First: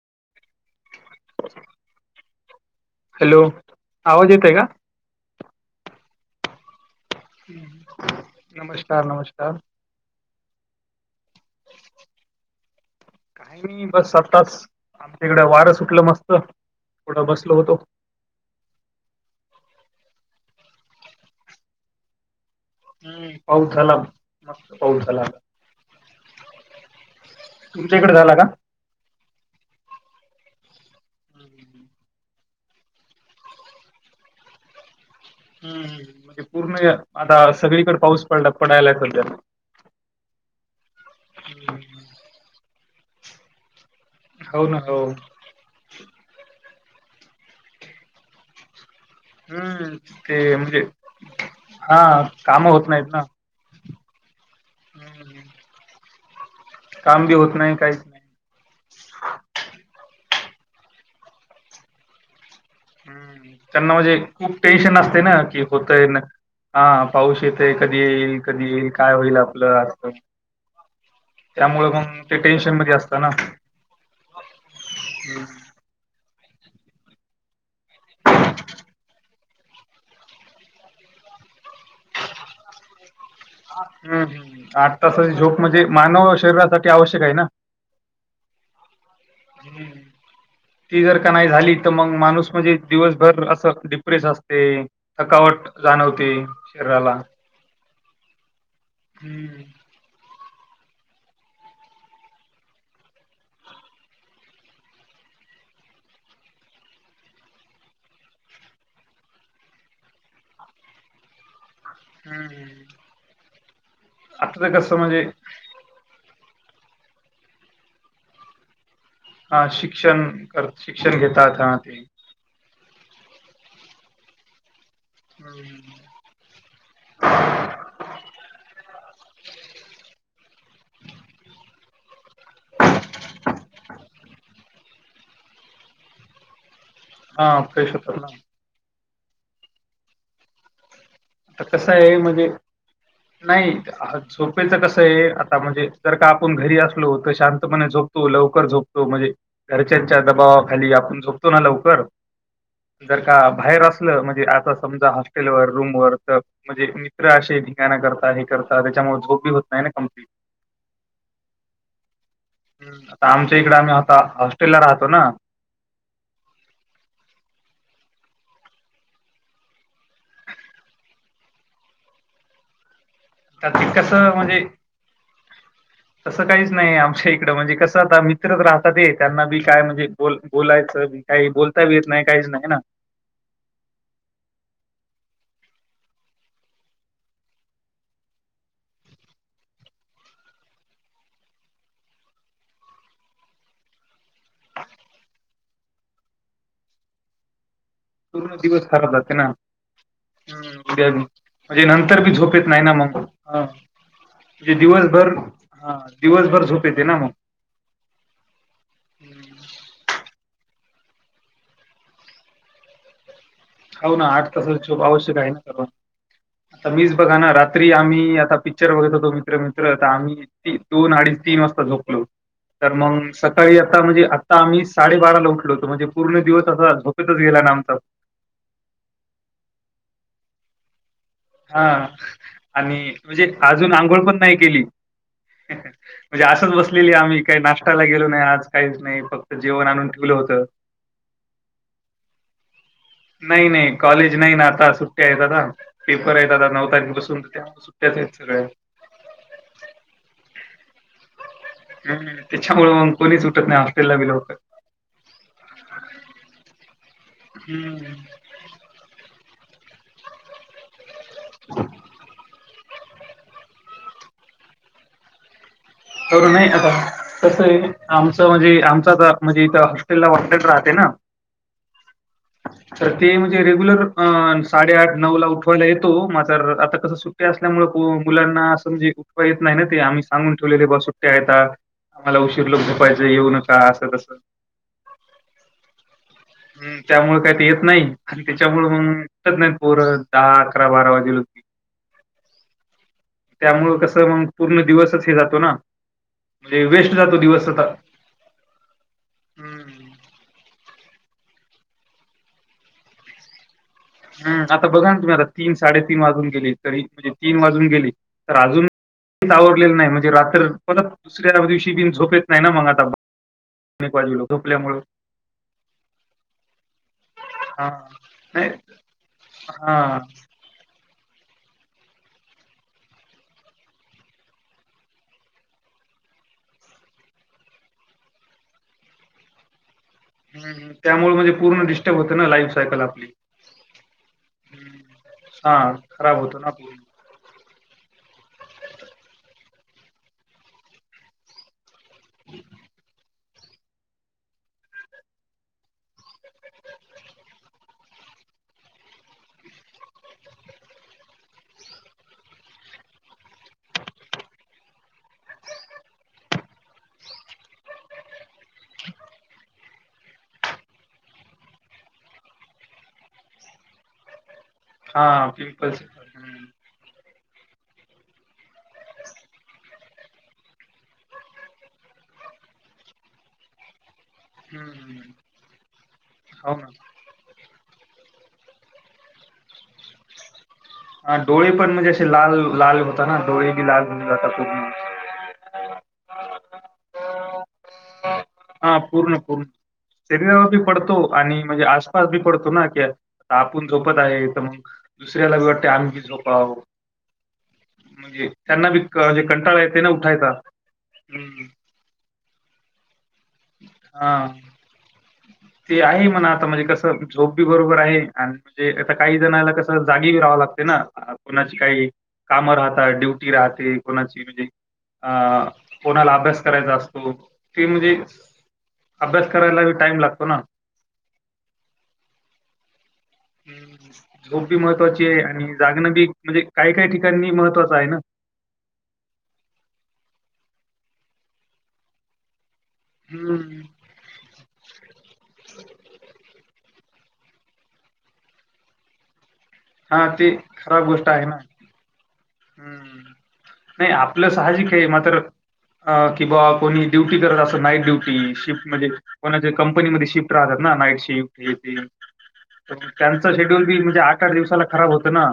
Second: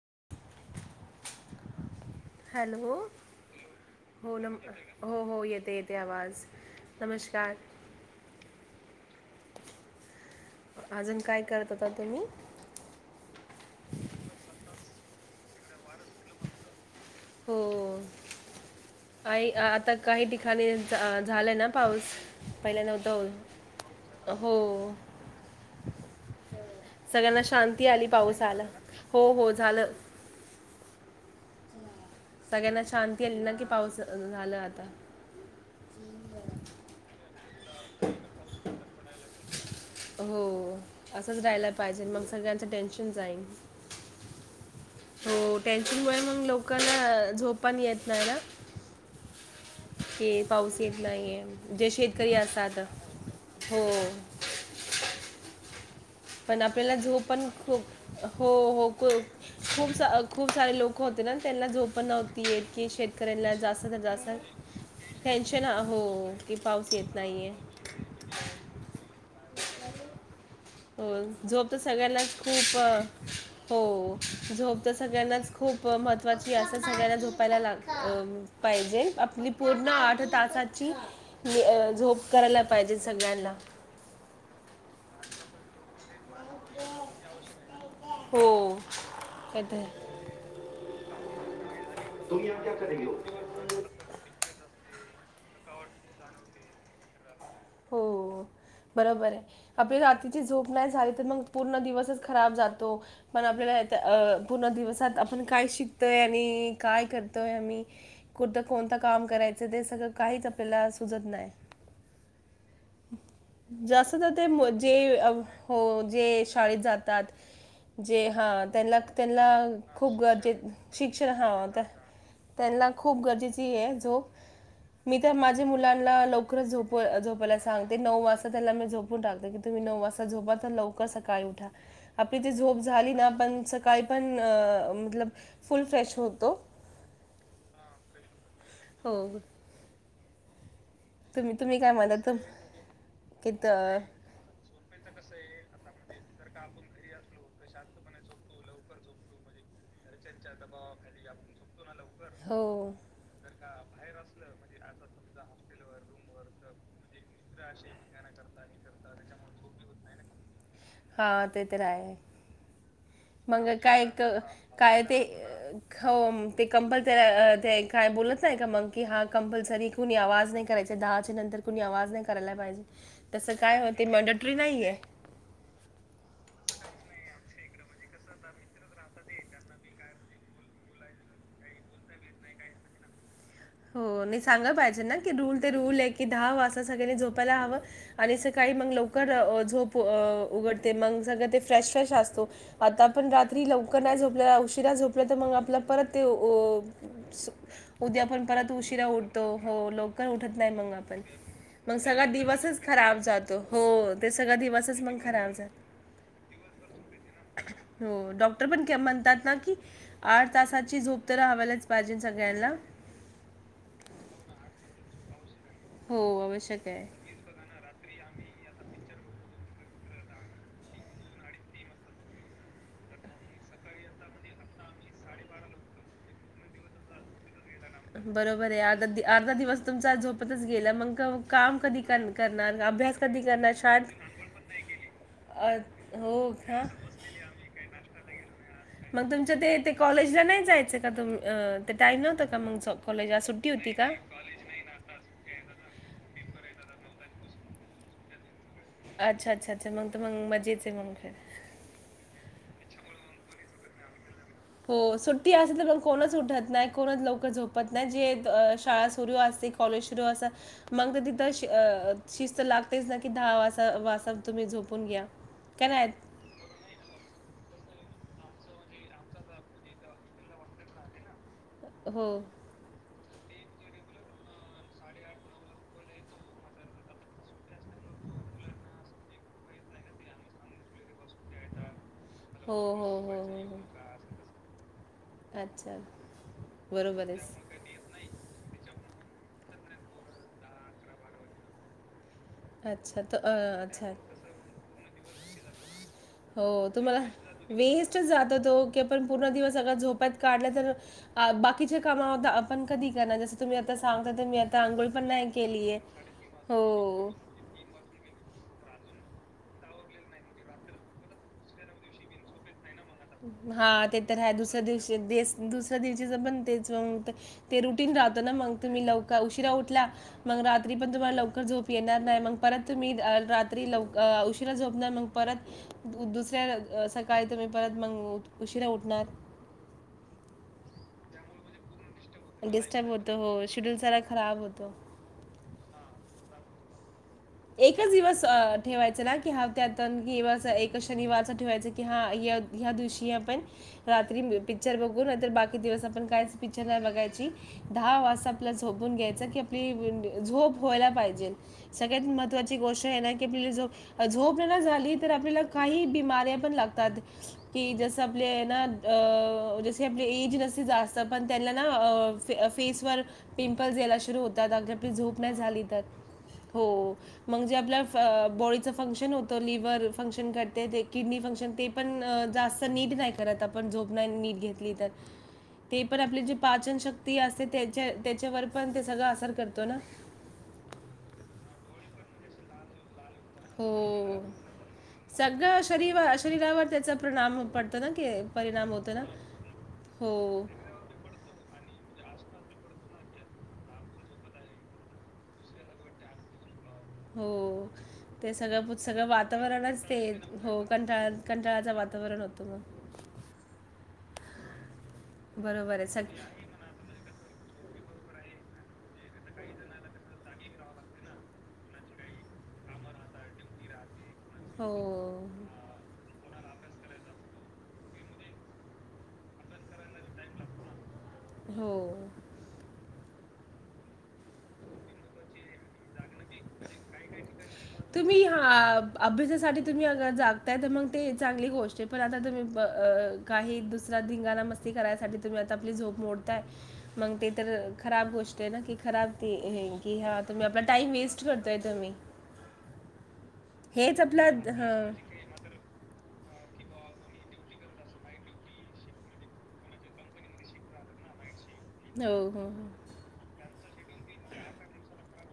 [unintelligible] Hello hello आवाज हो येतय न का? हो हो येते येते. ते आवाज. नमस्कार नमस्कार नमस्कार. अजून काय करत होता तुम्ही? काही नाही बस आताच आमच्या इकडें वारं सुटलं मस्त थोड बसलो हो होतो. आ आता काही ठिकाणी झालंय ना पाऊस. पहिला नव्हता हम्म. हो पाऊस झाला मस्त हो पाऊस झाला. सगळ्यांना शांती तुमच्या आली इकडे झाला पाऊस का? आला. हो हो झालं. हम्म हम्म हम्म. सगळ्यांना शांती आली ना कि पाऊस झाला आता. हम्म म्हणजे पूर्ण आता सगळीकडे पाऊस पडला पडायला सद्या. हो असंच राहायला पाहिजे मग सगळ्यांच टेन्शन जाईन. हो ना हो. य मग लोकला झोपान येत नाही ना? हम्म ते पाऊस म्हणजे येत नाहीे जे हा शेतकरी काम असतात. हो. हम्म. पण आपल्याला झोप पण खूप नाही हो हो खू खूपसा खूप सारे लोक होते ना त्यांना झोपण नव्ह ती येत की हम्म, शेतकऱ्यांना जास्त त्यांना तर म्हणजे जास्त खूप टेन्शन असते ना, टेन्शन, हो की पाऊस येत नाही. येतय कधी येईल, कधी येईल काय होईल आपलं असं. हो. झोप तर त्यामुळं मग ते सगळ्यांनाच खूप टेन्शनमध्ये असतं ना. हो. झोप तर हं, सगळ्यांनाच खू खूप महत्त्वाची असं सगळ्यांना झोपायला लाग पाहिजे आपली पूर्ण आठ तासाची नी झोप करायला पाहिजे. सगळ्यांना हम्म. आठ तासाची झोप म्हणजे मानव शरीरासाठी आवश्यक आहे ना. हो येतंय. हम्म. ती जर का नाही झाली तर मग माणूस म्हणजे घेऊ दिवसभर असं डिप्रेस असते. थकावट जाणवती शरीराला. हो बरोबर आहे. हं, आपल्या जाती ची झोप नाही झाली, तर मग पूर्ण दिवसच खराब जातो पण आपल्याला पूर्ण दिवसात आपण काय शिकतोय आणि काय करतोय आम्ही कुठ कोणत काम करायचं ते सगळं काय काहीच आपल्याला सुचत नाही. हम्म हम्म. जास्त तर ते कसं जे म्हणजे हो जे. शाळेत जातात जे हा त्यांना. हां, त्यांना खूप शिक्षण गरजे कर शिक्षण घेतात हवं हां तर ते. त्यांना. खूप गरजेची आहे झोप मी तर माझ्या मुलांना लवकर झोप झोपयला नऊ वाजता त्याला मी झोपऊन टाकते तूम्ही नऊ वाजता झोपा तर लवकर सकाळी उठा आपली जी झोप झा झाली ना पण सकाळी पण म फुल फ्रेश होतो. हा प्रेश होत हो तुम्ही आता तुम्ही काय कसं म्हणता आहे म्हणजे तुम की त- नाही झोपेच झोपेचं कसंये आता म्हणजे जर का आपण घरी असलो तर शांतपणे झोपतो लवकर झोपतो म्हणजे घरच्याच्या दबावाखाली आप पण झोपतो ना लवकर हो जर का भायेर असलं म्हणजे असं समजा हॉस्टेलवर रूम वर तर म्हणजे मी अशे धिंगाणा करता हे करता त्याच्यामुळे झोप बी होत नाही ना कमप्लीट हा तेतर आहे ताम मंग काय क काय ते हो ते कंपल त्या ते काय बोलत न्हाय का मंग की हा कंपल्सरी कुणी आवाज नाही करायचा दहाच्या नंतर कुणी आवाज नाही करायला पाहिजे तसं तर काय ते होते कसं मॉनडेटरी म्हणजे नाहीये तसं काहीच नाही आमच्या इकडं म्हणजे कसं आता मित्रच राहतात ते त्यांना बी काय म्हणजे बोल बोलायचं काही बोलता बी येत नाही काहीच नाही ना ह [inaudible] हो नही सांगा पाहिजे ना की रूल ते रूल एकी दहा वास्ता सगळ्यांनी झोपायला हवं आणि सका नै मंग लौकर झोप उघड ते मंग सगळ ते फ्रेश्रेश असतो आता आपण रात्री लवकर नाही झोपल्या उशिरा झोपल्या तर मंग आपला परत ते ओस उद्या आपण पूर्ण परत दिवस उशीरा खराब जाते उठतो ना. हो लोकर उठत नाही हम्म मंग उद्या बी आपण म्हणजे मंग नंतर सगळा बी झोप येत नाही दिवसच ना मग खराब जातो. हा हो, ते सगळा म्हणजे दिवसच मग दिवसभर खराब जातो. ह दिवसभर झोप येते ना म हो डॉक्टर पण के म्हणतात ना की आठ तासाची झोप तर हवालाच पाहिजे सगळ्यांनला हो ना आठ तासाची झोप आवश्यक आहे ना हो, आवश्यक आता आहे. मीच बघा ना रात्री आम्ही आता पिक्चर बघत होतो मित्र मित्र तर आम्ही ती दोन अड अडीच तीन वाजता झोपलो तर मंग सकाळी आता म्हणजे आता आम्ही साडेबाराला उठलोतो म्हणजे पूर्ण दिवस आता झोपेतच गेला नामत बरोबर आहे अर्धा दि अर्धा दिवस तुमचा झोपतच गेला मंग हा आणि कधी म्हंजे करणार? अजून शाळेत आंघोळ पण नाही केली अ, म्हंजे हो असंच का? बसलेली आम्ही काही नाष्टाला गेलो नाही आज काही मग तुमच्या ते ते कॉलेजला नाही जायचं का तुम अ ते टाईम नव्हतं का मंग नाही नाही कॉलेज नाही ना आता सुट्ट्यायेत आता आहेत आता नऊ तारखेपासून सुट्ट्याच हेत सगळ्या अच्छा अच्छा अच्छा मंग त मंग मजेच आहे म्हणून ख हम्म त्याच्यामुळे मग कोणीच सुटत नाही हॉस्टेलला बी लवकर हो सुट्टी असे तर कोणच उठत नाही कोणच लवक झोपत नाही जे शाळा सुरू असते कॉलेजरू अस मंगतर तिथ शिस्त लाग तेच ना की दहा वा वास्तता तुम्ही झोपून घ्या काय नाही? कर नाही आता तसंये आमच म्हणजे आमचा आता म्हणजे इथ हॉस्टेलला वाटल राहते ना हो तर ते म्हणजे रेग्युलर साडेआठ नऊ ला उठवायला येतो मात्र आता कस सुट्टी असल्यामुळे पोलीस मुलांना समजे उठवा येत नाही ना ते आम्ही सांगून ठेवलेले बस उटे आहेतता आम्हाला हो उशीर हो झोपायचं हो येऊ हो हो नका असं तस अच्छा हम्म बरोबर त्यामुळे आहेस काही ते येत नाही आणि त्याच्यामुळे मग तर नाही पोर दहा अकरा बारा वाजेल होती अच्छा तर अ, त्यामुळ अच्छा कसं मंग पूर्ण दिवसच हे जात हो तुम्हाला दिवस आता. वेस्टच जात तो की आपण पण पूर्ण दिवस स हं. झोप्यात काढला बाकीचे काम आपण कधी करणार जस तुम्ही सांगता, तर मी हम्म आता अंघोळ बघा ना पण तुम्ही आता नाही तीन केली आहे. साडेतीन वाजून गेले तरी हो. तीन वाजून गेली तर आजुन आवरलेलं नाही म्हणजे रात्र दुसऱ्या दिवशी बि झोप येत नाही ना मंग आत हा ते तर ह दुसऱ्या दिवशी दुसऱ्या दिवशीच पण तेच ते हां. रुटीन ो ना नाही मग तुम्ही लव उशीरा उ हां. मग र पण तुम्हाला लवकर झोप येणार नाही मग परत तुम्ही रात्री लव उशीिरा झोप नाही मग परत दुसऱ्या सकाळी तर मी परत मग उशीला उठणार ह त्यामुळे म्हणजे पूर्ण होतं ना लाईफ सायकल डिस्टर्ब आपली. होत हो शेड्यूल सार खराब होत हा खराब होतो ना एकच दिवस ठेवायचं ना कि ह त्यात कि एक शनिवारच ठेवायच की हा ह्या दिवशी आपण रात्री पिक्चर बघू नर बाकी दिवस आपण कायच पिक्चर नाही बघायची दहा वा आप घ्याय क आप झ वयला पाहिजे सगळ्यात महत्वाची गोष्ट आहे ना की आप झोप झोप ना झाली तर आपल्याला काही बिमऱ्या पण लागतात जस आप ज आपज न जास्त पण त्यां फे फेसवर पिंपल्स यायला सुरू होतात अद्यापि झोप हां. नाही झाली तर पिंपल्स हं. हो मग जे आपल्या बॉडीचं फंक्शन होतं लिव्हर फंक्शन करते ते किडनी फंक्शन ते पण जात निी नाही करत आपणो नीट घेतली तर हम्म ते पण आपली ज हो ना. पाचन शक्ती असते त्याच्या त्याच्यावर पण ते सगळं आसर करतो ना हा डोळे पण म्हणजे असे लाल लाल होता ना डोळे बी लाल होऊन हो. जात खूप सगळं शरी शरीरावर त्याचा परिणाम पडतो ना की परिणाम हा होतो ना पूर्ण पूर्ण हो. शरीरावर बी पडतो आणि म्हणजे आसपास बी पडतो ना कि आता आपण झोपत आहे तर मग दुसऱ्याला भी वाटते आम्हीी झोपाव हो म्हणजे ते त्यांना सगळं बी क- सगळं म्हणजे कंटाळा येते वातावरणच ना ते उठायचा. हो कंटाळ हम्म. कंटाळाच वातावरण होत तर हा बरोबर ते आहे म्हणा सग आता म्हणजे कसं झोप ब म्हणज आ काही ज क लागणा काही राहता ड्यूटी राहते को म्हणजे हो. अ कोणाला अभ्यास करायचा असतो त म्हणजे अभ्यास करायला बी टाइम लागतो ना हो ह् झोप बी महत्त्वाची आहे आणि जागणं बी म्हणजे काही काही ठिकाणी महत्वाचं आहे ना. तुम्ही हा अभ्यासासाठी तुम्ही अ जा ता तर मग ते चांगली गोष्ट आहे पण आता तुम्ही काही हं. दुसऱ्या धिंगाणा मस्ती करायसाठी तुम्ही आ आपली झोप मोडताय मग ते तर खराब गोष्ट आहे ना की खराब की ह हां, ते आपला खराब टाइम गोष्ट वेस्ट ना करताय तुम्ही. हम्म नाही हेच आपला आपलं साहजिक आहे हां. मात्र अ किंवा कोणी ड्युटी करत असं नाईट ड्युटी शिफ्ट म्हणजे कोणाच्या कंपनीमध्ये शिफ्ट राहतात नाईट शिफ्ट ते ते हो, हो, हो. त्यांच शेड्यूल बी म्हणजे आकार दिवसाला खराब होत ना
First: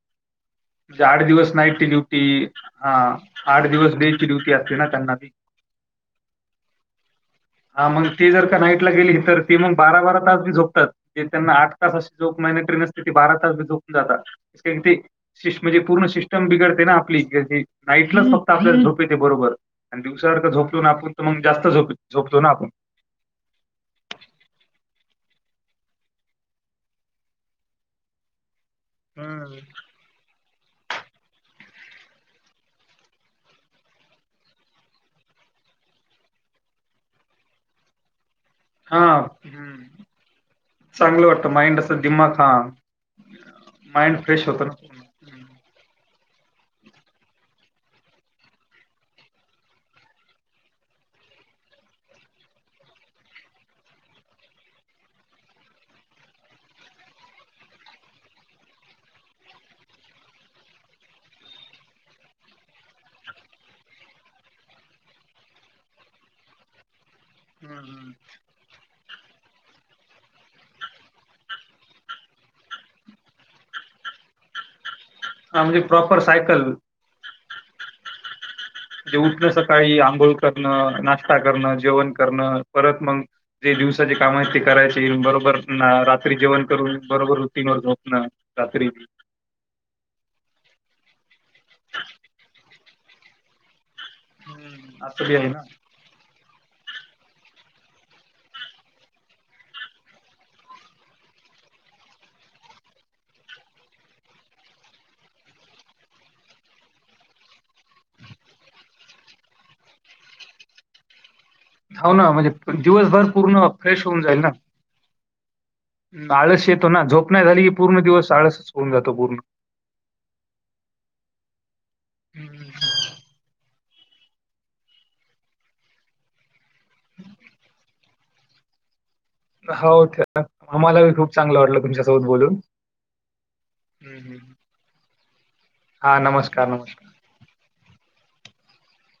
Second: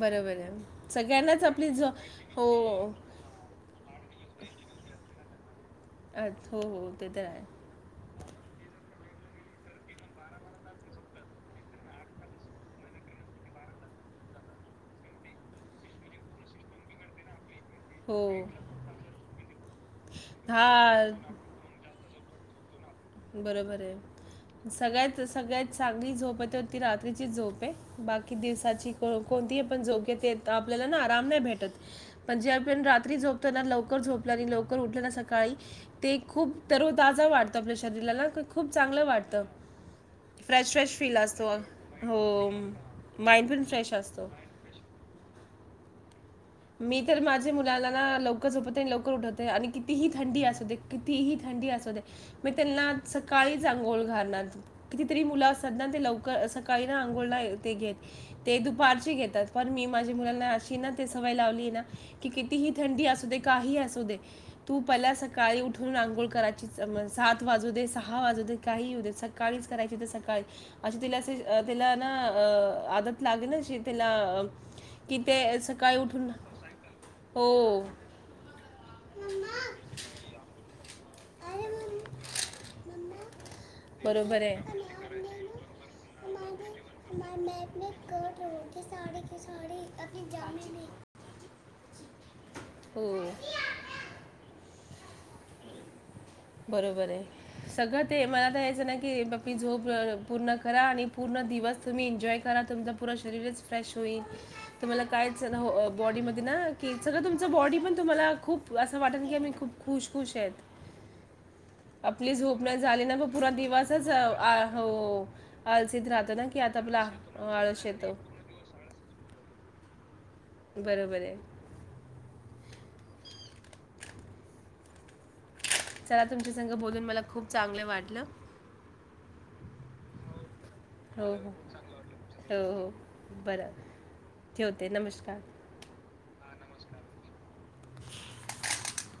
बरोबर आहे. म्हे आठ सगळ्यांनाच दिवस आपली नाईटची झो ड्युटी हो. हा आठ दिवस डेची ड्युटी अे ना त्यांना त अच् हो हो ते तर आहे गे ते म बा बारा तास त्यांना आ त ोहि टेन असते त बारा तास जोपून जात म्हणजे पूर्ण सिस्टम बिगडते ना आपली हो. नाईटच फक्त आपल्याला झोप येते बरोबर आणि दिवसावर झोपून आपून तर हां. मग जास्त झोप झोपतो ना आपण बरोबर आहे सगळ्यात सगळ्यात चांगली झोप आहे तती रात्रीची झोप आहे बाकी दिवसाची हं. कोणती पण झोपेत आपल्याला ना आराम नाही भेटत पंजाबिन रात्री झोपताना लवकर झोप आणि लवकर उठल्या ना सकाळी ते खूप ताजा वाढतो आपल्या शरीराला खूप हा चांगलं वाटतं. हम् फ्रेश फ्रेश फील चांगलं असतो. वाटतं माइंड अस दिमाख हो, हा माइंड पण फ्रेश असतो हं, मी तर माझ्या मुलांना लवकर झोपवते आणि लवकर उठवते आणि कितीही थंडी अस होते कितीही थं म त्यांना सकाळी चा आंघोळ घालणार कितीतरी मुलं असतात ना ते लव सकाळी ना आंघोळ नाही ते घेत ते दुपारचि घेतात पण मी माझ्या मुलांना अशी ना सवय लावली आहे ना किती ही थंडी असुदे काही असुदे तू पहिला सकाळी उठून अंघोळ करा सात वाजूदे हं. सहा वाजूदे काही ही होऊदे सकाळीच करायची तर सकाळी अशी तिला अस तीला ना अ आदत लागेले ना त्याला कि ते हां, म्हणजे सकाळी प्रॉपर उठून सायकल हो म्हणजे उठण सकाळी आंघोळ करणं नाश् ता करण जेवण करण परत मग जे दिवसाचे काम बरोबर आहे आहेत ते करायचे बरोबर ना रात्री जेवण करून बरोबर रूटीनवर झोपन रात्री हो हम्म आताली आहे ना बरोबर आहे सगळं ते मला तर याचं ना की बबी झोप पूर्ण करा आणि पूर्ण दिवस तुम्ही एन्जॉय करा तुमच शरीरच फ्रेश होईल तुम्हाला काय बॉडीमध्ये सगळं तुमच बॉडी पण तुम्हाला खूप असं वाटेल की आमही खूप खुश खुश आहेत हो ना, आपली म्हणजे झोप नाही झाली ना म दिवसभर पुरा पूर्ण फ्रेश दिवसच होऊन जाईल ना. हो आळसीत राहतो ना की आळस आता येतो ना आपला झोप नाही अ, झाली की आळस पूर्ण येतो दिवस आळसच होऊन जातो पूर्ण बरोबर आहे हम्म चला तुमचे संघ बोलून मला खूप चांगले वाटलं हो आम्हाला हो खूप हो चांगलं वाटलं तुमच्यासोबत बोलून हो हो बरं ठेवते नमस्कार हा नमस्कार नमस्कार [inaudible]